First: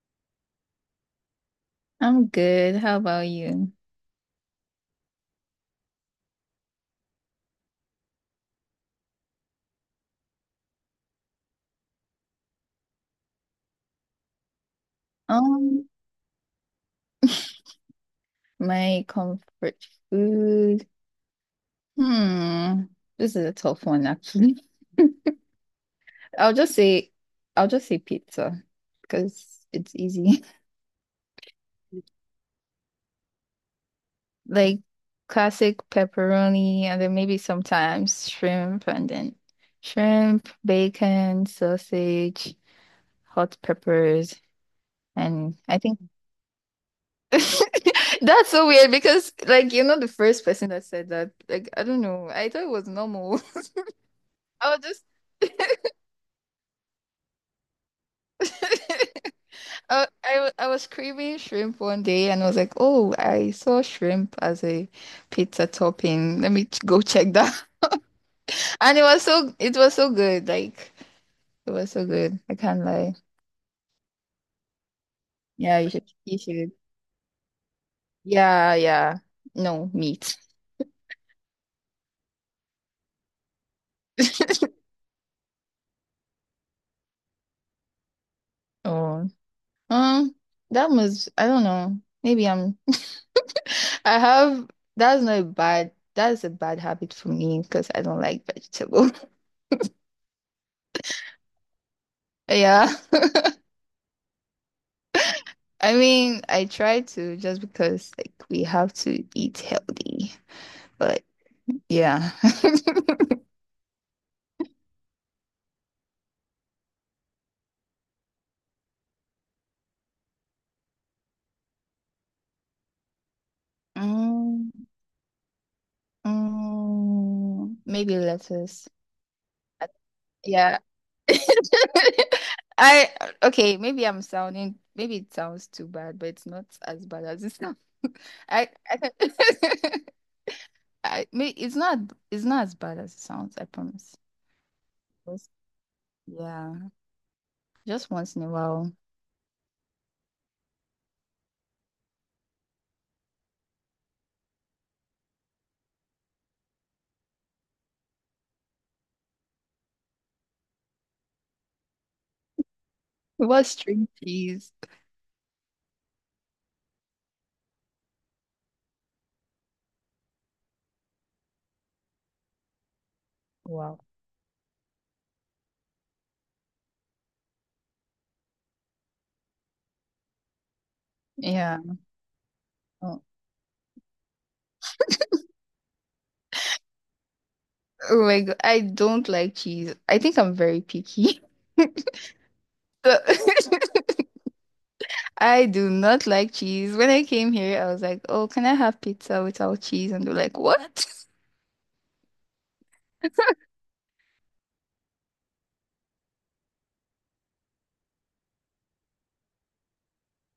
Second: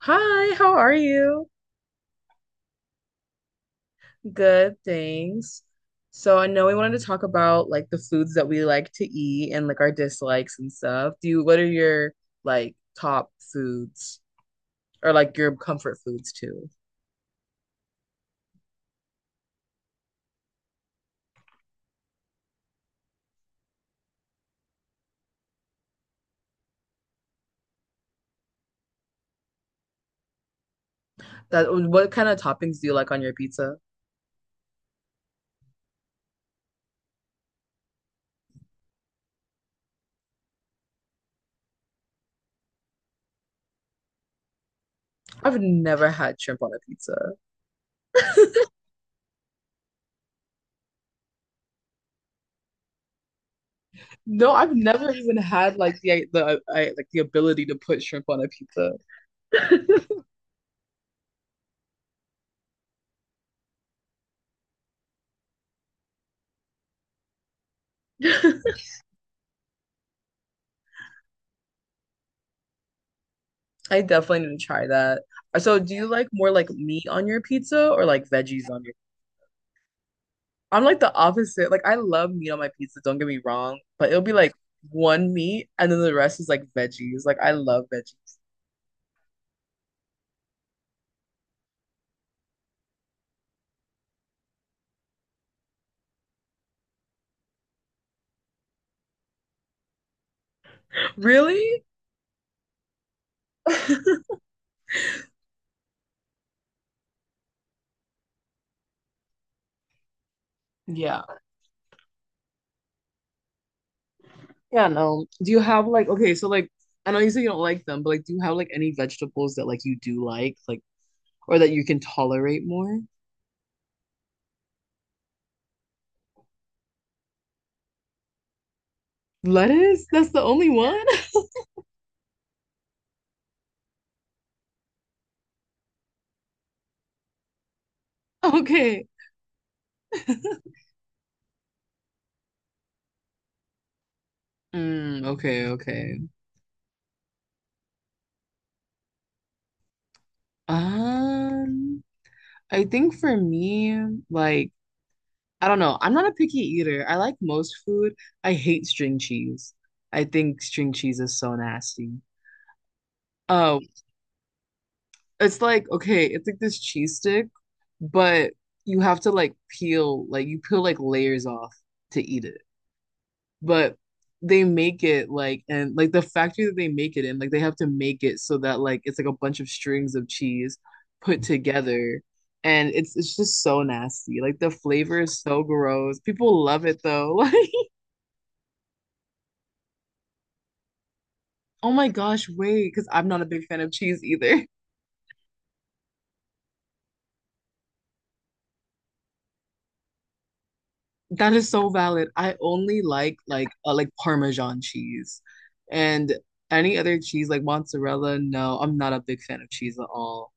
Hi, how are you? I'm good. How about you? Good, thanks. So I know we wanted to talk about like the foods that we like to eat and like our dislikes and stuff. What are your like top foods or like your Um, comfort foods too? my comfort food. Hmm. This is a tough one, actually. I'll just say, I'll just say pizza because it's easy. That what kind of toppings do you like on your pizza? Like classic pepperoni, and then maybe sometimes shrimp, and then shrimp, bacon, sausage, hot peppers, and I've I think. never had shrimp on a pizza. That's so weird because, like, you're not the first person that said that. Like, I don't know. I thought it was normal. No, I've I was never even had just. like the like the ability to put shrimp on a pizza. I was craving shrimp one day and I was like, oh, I saw shrimp as a pizza topping. Let me go check that. And it was so good. Like it was so good. I can't lie. I definitely need to try that. So, Yeah, you do you should, like you more like should. meat on your pizza or like veggies Yeah, on your? yeah. No meat. I'm like the opposite. Like, I love meat on my pizza, don't get me wrong, but it'll be like one meat and then the rest is like veggies. Like, I love veggies. Oh. Um, that was, I don't know. Maybe I'm I have that's not a bad that is a bad habit for me because I don't like vegetable. Really? Yeah. I mean, I try to just because like we have to eat healthy, Yeah. but yeah. Yeah, no. Do you have like okay, so like I know you say you don't like them, but like do you have like any vegetables that like you do like or that you can tolerate more? Mm, mm, maybe lettuce. I- Lettuce? That's the only Yeah. one? I okay, maybe I'm sounding maybe it sounds too bad, but it's not as bad as it sounds. I, I, Okay. can- I it's not, it's not as bad as it sounds, I promise. Mm, Just- okay, okay. yeah, just once in a while. Um, I think for me, like, I don't know. I'm not a picky eater. I like most food. I hate string cheese. I think string cheese is so nasty. It was Um, string cheese. it's like, okay, it's like this cheese stick, but you have to like peel, like you peel like layers off to eat it. But Wow. they make it like and like the factory that they make it in like they have to make it so that like it's like a bunch of strings of cheese put Yeah. together, and it's just so nasty, like the flavor is so gross. People love it though. Like, Oh my God, I don't like cheese. I think I'm very picky. oh my gosh, wait, because So I'm not a big fan of cheese either. I do not like cheese. When I came here, I was like, "Oh, can I have pizza without cheese?" And they're like, "What?" That is so valid. I only like Parmesan cheese, and any other cheese like mozzarella, no, I'm not a big fan of cheese at all.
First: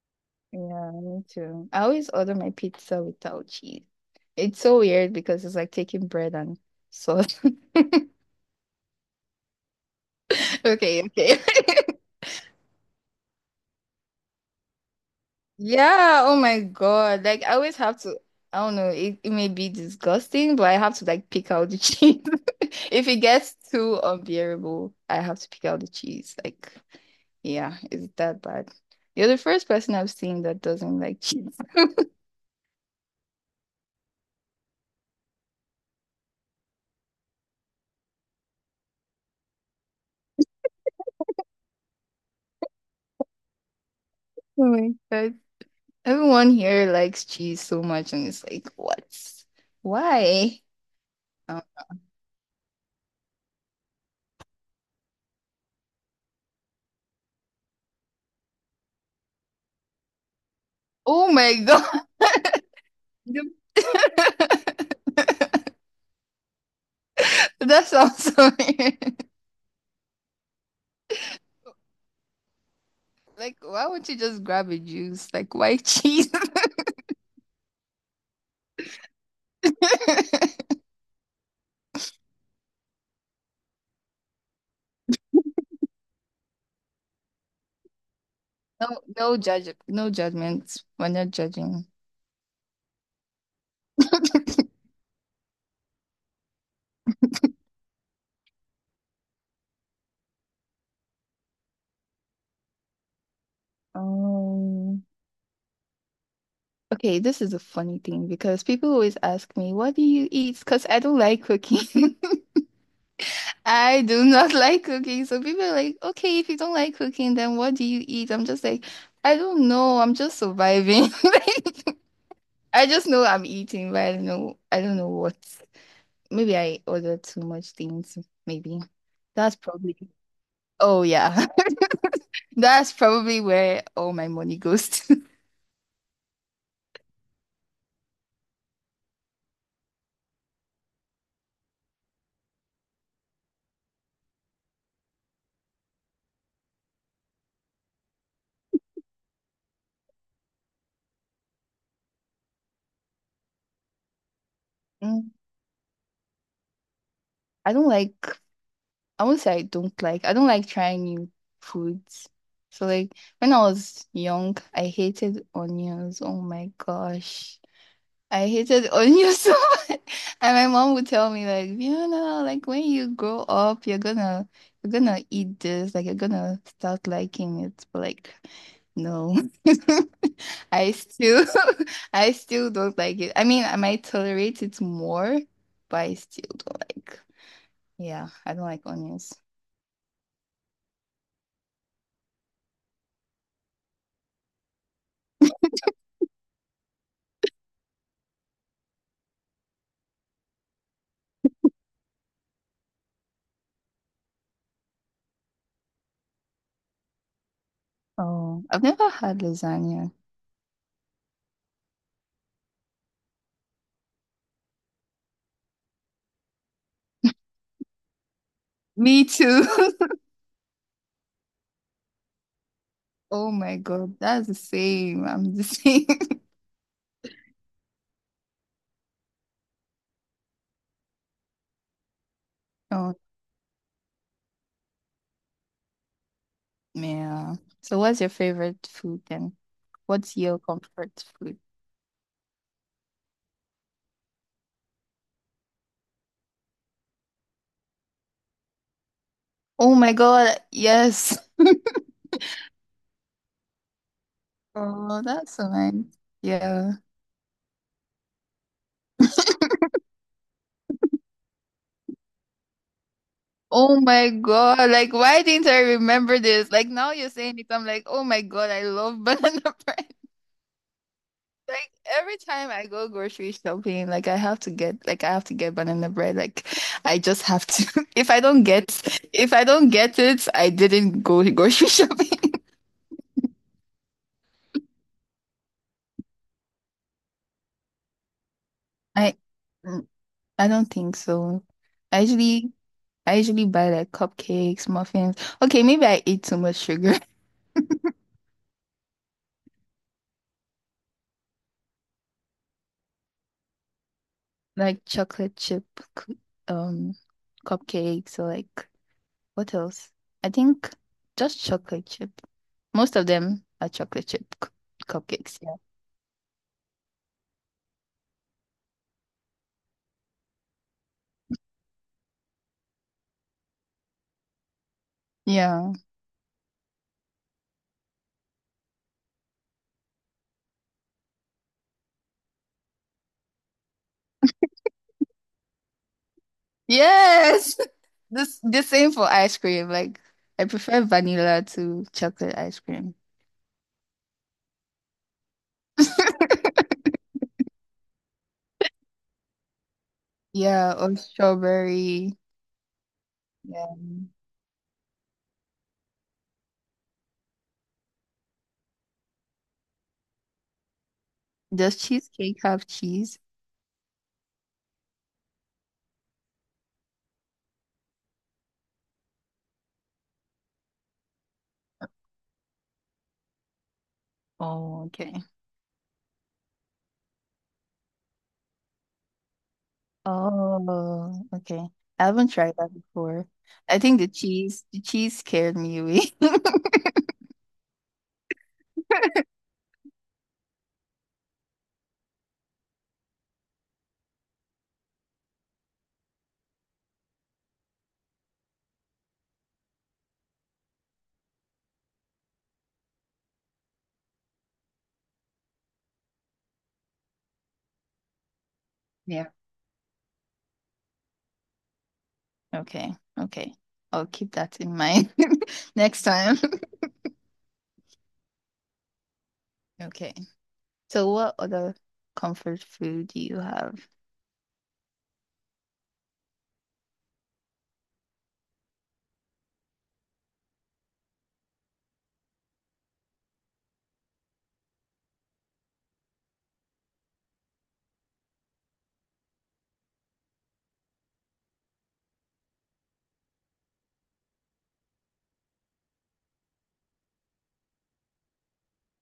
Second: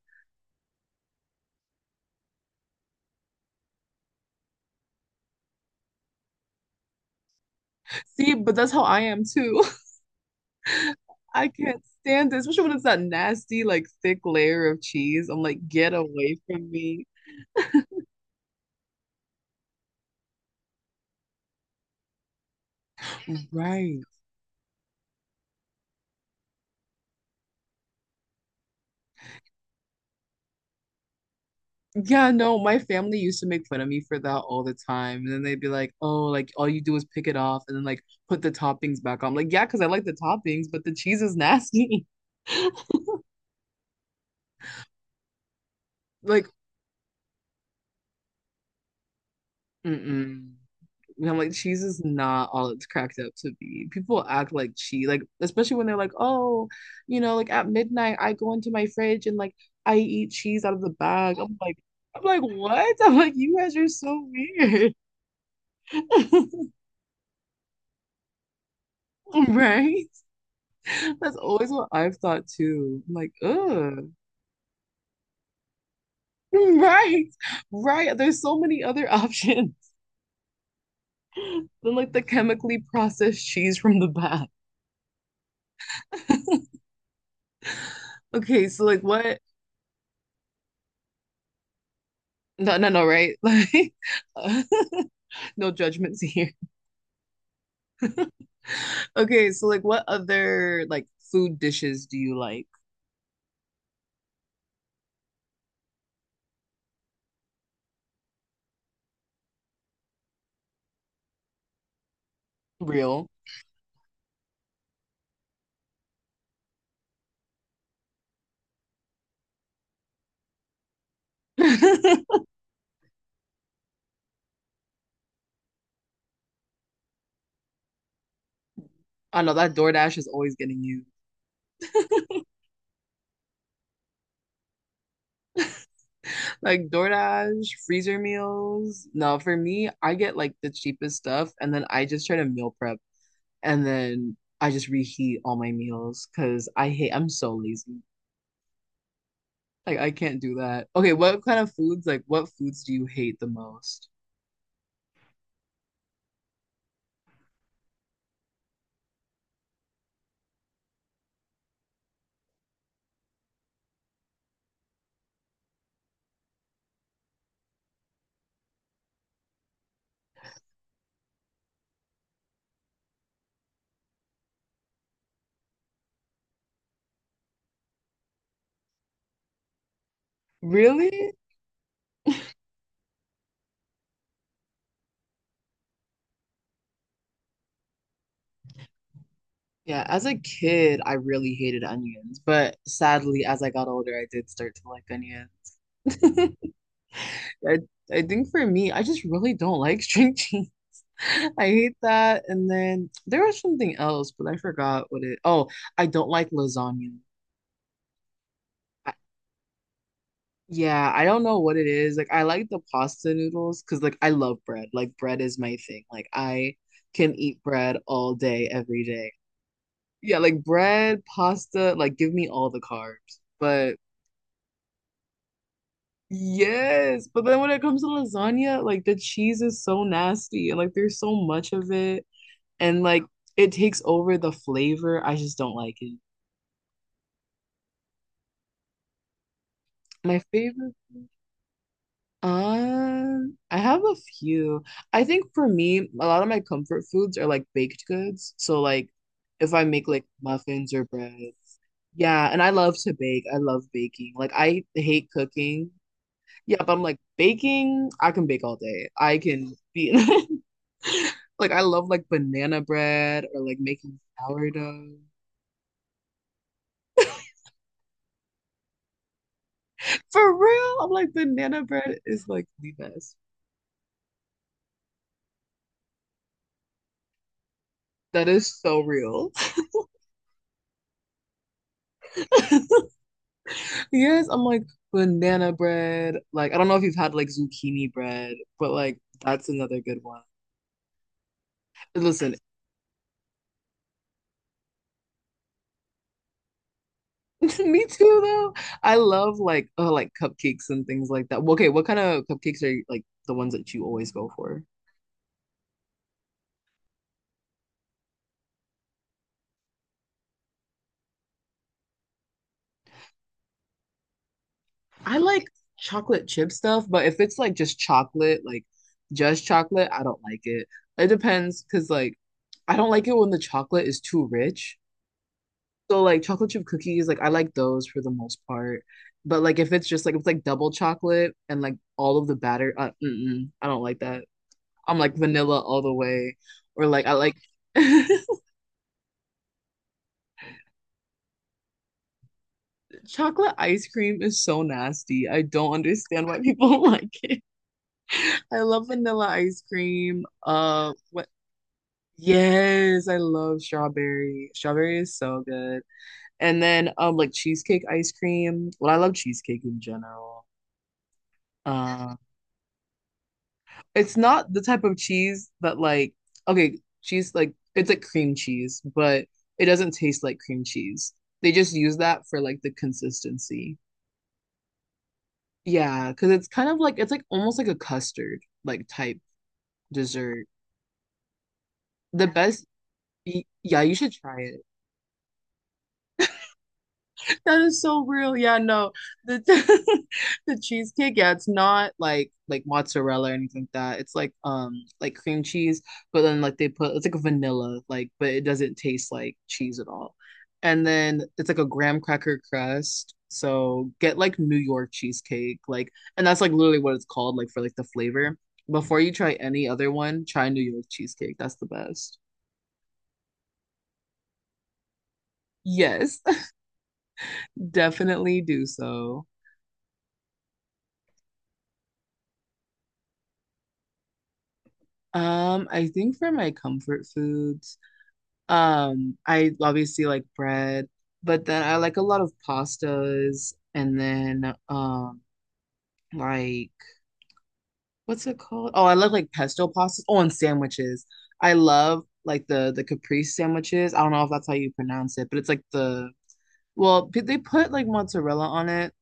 Yeah, me too. I always order my pizza without cheese. It's so weird because it's like taking bread and sauce. See, but that's how I am too. Okay, okay. I can't stand this, especially when it's that nasty, like thick layer of cheese. I'm like, get Yeah, oh away my from me. God. Like I always have to, I don't know, it may be disgusting, but I have to like pick out the cheese. If it gets too Right. unbearable, I have to pick out the cheese. Like, yeah, is it that bad? You're the first person I've seen that doesn't like cheese. Yeah, no, my family used to make fun of me for that all the time. And then they'd be like, oh, like all you do is pick it off and then like put the toppings back on. I'm like, yeah, because I like the toppings, but the cheese is nasty. Oh my God. Like, Everyone here likes cheese so much, and it's like, what? mm-mm. Why? And I'm like, Um, cheese is not all it's cracked up to be. People act like cheese, like especially when they're like, oh, like at midnight I go into my fridge and like I eat cheese out of the oh bag. I'm my like, God. I'm like, what? I'm like, you guys are so weird. The- That sounds so weird. Right? That's always what I've thought too. I'm like, Like, why would ugh. you just grab a juice? Like white cheese? Right. Right. There's so many other options than like the chemically processed cheese from the bag. Okay, so No, like what. No judgment. We're not judging. No, no, no, right? Like, uh, no judgments here. Okay, so like, what other like food dishes do you like? Um, okay, this is a funny thing because people always ask me, "What do you eat?" Because I don't like cooking. Real. I do not like cooking. So people are like, "Okay, if you don't like cooking, then what do you eat?" I'm just like, I don't know. I'm just surviving. Like, I I just know I'm eating, but I don't know. I don't know what. Maybe I order too much things. Maybe know that's that probably DoorDash is always getting Oh you. yeah. That's probably where all my money goes to. Like DoorDash, freezer meals. No, for me, I get like the cheapest stuff and then I just try to meal prep, and then I just reheat all my meals because I hate, I'm so lazy. Like I can't do that. Okay, what kind of foods, like what foods do you hate the most? Mm, I don't like, I don't like trying new foods. So like when I was young, I hated onions. Oh my gosh. I hated onion so much. And my mom would tell me like, Fiona, like when you grow up, you're gonna eat this, like you're gonna start liking it. But like, no. I Really? still I still don't like it. I mean, I might tolerate it more, but I still don't like. Yeah, I don't like onions. Yeah, as a kid, I really hated onions, but sadly, as I got older, I did start to like onions. I, I think for me, I just really don't like string cheese. I hate that. And then there was something else, but I forgot what it. Oh, I don't like lasagna. Oh, I've never I, had lasagna. yeah, I don't know what it is. Like I like the pasta noodles because like I love bread. Like bread is my thing. Like I can eat bread all day, every Me day. too. Yeah, like bread, pasta, like give me all the carbs. Oh my But God, that's the same. I'm the same. Yes, but then when it comes to lasagna, like the cheese is so nasty and like there's so much of it, and Oh. like it takes over the flavor. I just don't like it. Yeah. So what's your favorite food then? What's My your favorite comfort food? I have a few. I think for me, a lot of my comfort foods are like baked goods. So like if I Oh make my like God, muffins or bread. yes. Yeah, and I love to bake. I love baking. Like I Oh, hate that's so cooking. nice. Yeah, but Yeah. I'm like baking, I can bake all day. I can be. Like I love like banana bread or like Oh making my God, like sourdough. why didn't I remember this? Like now you're saying it, I'm like, oh my God, I love banana bread. For real, I'm like banana Like bread every is like time I the go best. grocery shopping, like I have to get banana bread. Like I just have to. That is so real. if I don't get it, I didn't go grocery shopping. Yes, I'm like banana bread. Like I don't know if you've had like zucchini bread, but like that's I another good one. I don't think so. I Listen, usually I usually buy like cupcakes, muffins. Okay, maybe I eat too much sugar. me too though. I love like cupcakes and things like that. Well, okay, what kind of cupcakes are you, like the ones that you always go for? Like chocolate chip cu- um cupcakes or like what else? I think just chocolate chip. Most of them are chocolate chip I cupcakes. like Yeah. chocolate chip stuff, but if it's like just chocolate, I don't like it. It depends because like I don't like it when the chocolate is too rich. Yeah. So like chocolate chip cookies, like I like those for the most part. But like if it's just like if it's like double chocolate and like all of the batter, mm-mm, I don't like that. I'm like vanilla all the way, or like I like. Yes. This the same for ice cream. Like I prefer vanilla to chocolate ice cream. Chocolate ice cream is so nasty. I don't understand why people like it. I love vanilla ice cream. Yeah, or What? strawberry. Yes, I love Yeah. strawberry. Strawberry is so good. And then like cheesecake ice cream. Well, I love cheesecake in general. Does Uh, cheesecake have cheese? it's not the type of cheese that like okay, cheese like it's like cream cheese, but it doesn't taste like cream cheese. They just use that for like the consistency. Oh, okay. Yeah, because it's kind of like it's like almost like a custard like type dessert. Oh, okay. I The haven't tried best, that before. I yeah, you think should try it. The cheese scared me away. That is so real. Yeah, no. The. The cheesecake, yeah, it's not like like mozzarella or anything like that. It's like cream cheese, but then like they put it's like a vanilla, like but it doesn't taste like cheese at all. And then it's like a graham cracker crust. So get like New York cheesecake, like and that's like literally what it's called, like for like the flavor. Before you Yeah. try any other one, try New York cheesecake. That's the best. Okay. Okay. I'll keep that in mind next Yes, time. definitely do so. Okay. So what other comfort food do you have? I think for my comfort foods, I obviously like bread, but then I like a lot of pastas and then like what's it called? Oh, I love like pesto pastas. Oh, and sandwiches. I love like the caprese sandwiches. I don't know if that's how you pronounce it, but it's like the well, they put like mozzarella on it,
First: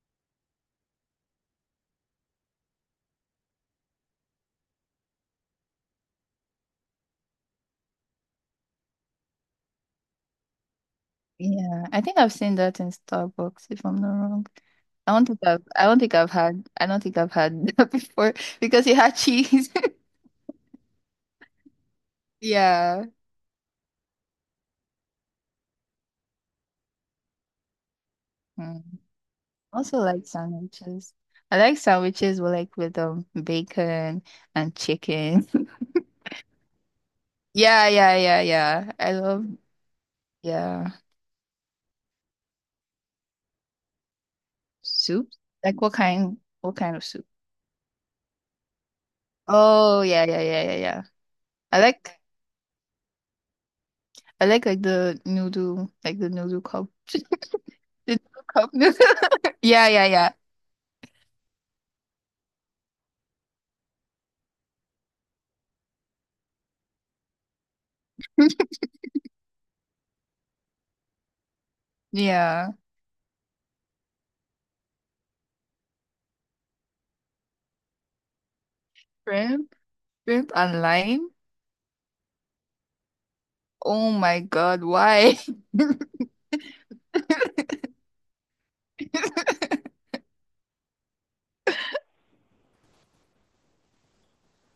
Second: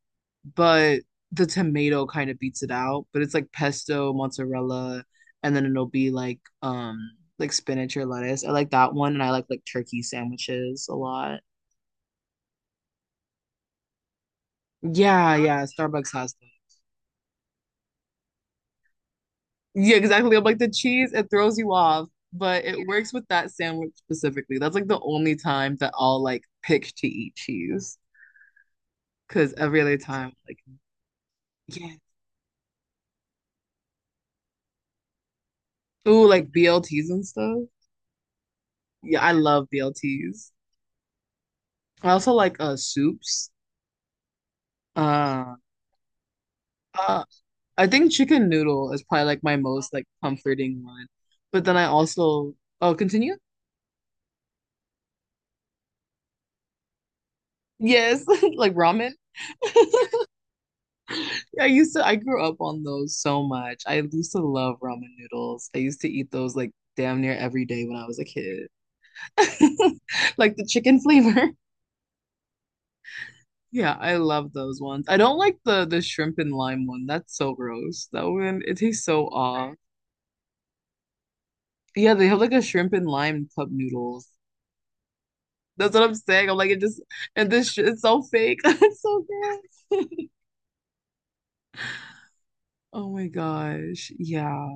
but the tomato kind of beats it out. But it's like pesto, mozzarella, and then it'll be like spinach or lettuce. I like that one, and I like turkey sandwiches a lot. Yeah, I think I've seen that in Starbucks, if I'm not wrong. Yeah, yeah, Starbucks has that. I don't think I've had that before because it had cheese. Yeah, exactly. I'm like the cheese, it throws you off, but it Yeah. works with that sandwich specifically. That's like the only time that I'll like pick to eat cheese, Mm. because I every other also like time, like sandwiches. I like yeah, sandwiches with with bacon and chicken. ooh, like BLTs and stuff. Yeah, yeah, yeah, yeah. I Yeah, I love love BLTs. yeah. I also like soups. Soup? Um, Like what kind of Uh, soup? I think chicken noodle is probably like my most Oh like yeah, yeah, yeah, yeah, comforting yeah. one. But then I I like also, oh, continue? I like the noodle cup. The Yes, noodle cup like noodle. ramen. Yeah, yeah, yeah. I used to I grew up on those so much. I used to love ramen noodles. I used to eat those like damn near every day when I was a kid. Like the chicken flavor. Yeah. Yeah, I love those ones. I don't like the shrimp and lime one. That's so gross. That one it tastes so Shrimp, off. shrimp and lime. Yeah, they have like a shrimp and lime cup Oh noodles. my God, why? That's what I'm saying. I'm like, it just and this shit is so fake. It's so bad. Oh my gosh. Yeah.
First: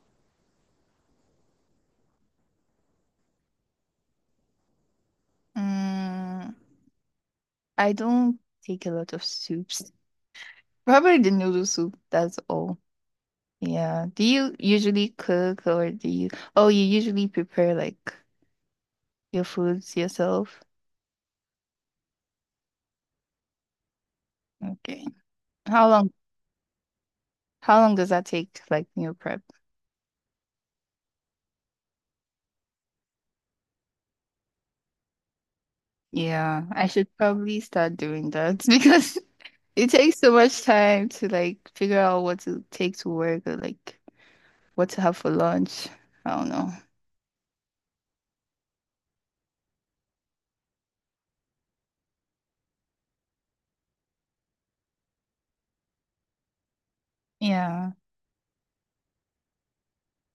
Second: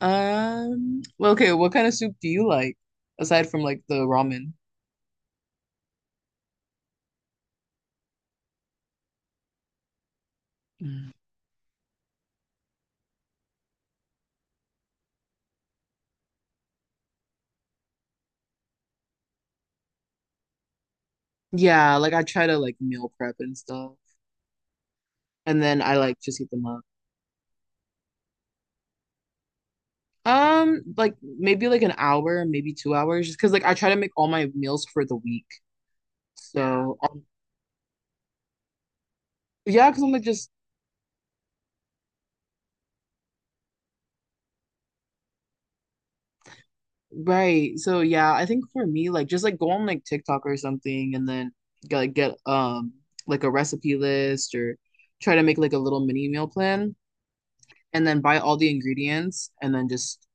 Well, okay, what kind of soup do you like aside from like the ramen? Mm, I don't take a lot of soups. Mm. Probably the noodle soup, that's all. Yeah. Do you usually cook or do you, oh, you usually prepare like your foods yourself? Yeah, like I try to like meal prep and stuff, Okay. and then How I long, like just heat them up. how long does that take, like meal prep? Like maybe like an hour, maybe 2 hours, just because like I try to make all my meals for the week. Yeah, I So should probably start doing that because yeah, it because I'm takes like so just. much time to like figure out what to take to work or like what to have for lunch. I don't know. Right. So yeah, I think for me, like just like go on like TikTok or something and then get like a recipe list or try to make like a little mini meal plan Yeah. and then buy all the ingredients and then just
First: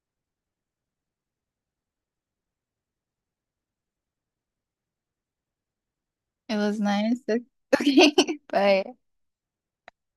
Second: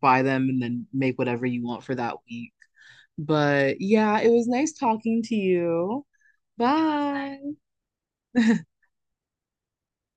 buy them and then make whatever you want for that week. But yeah, it was nice talking to you. It was nice. Bye. Okay. Bye.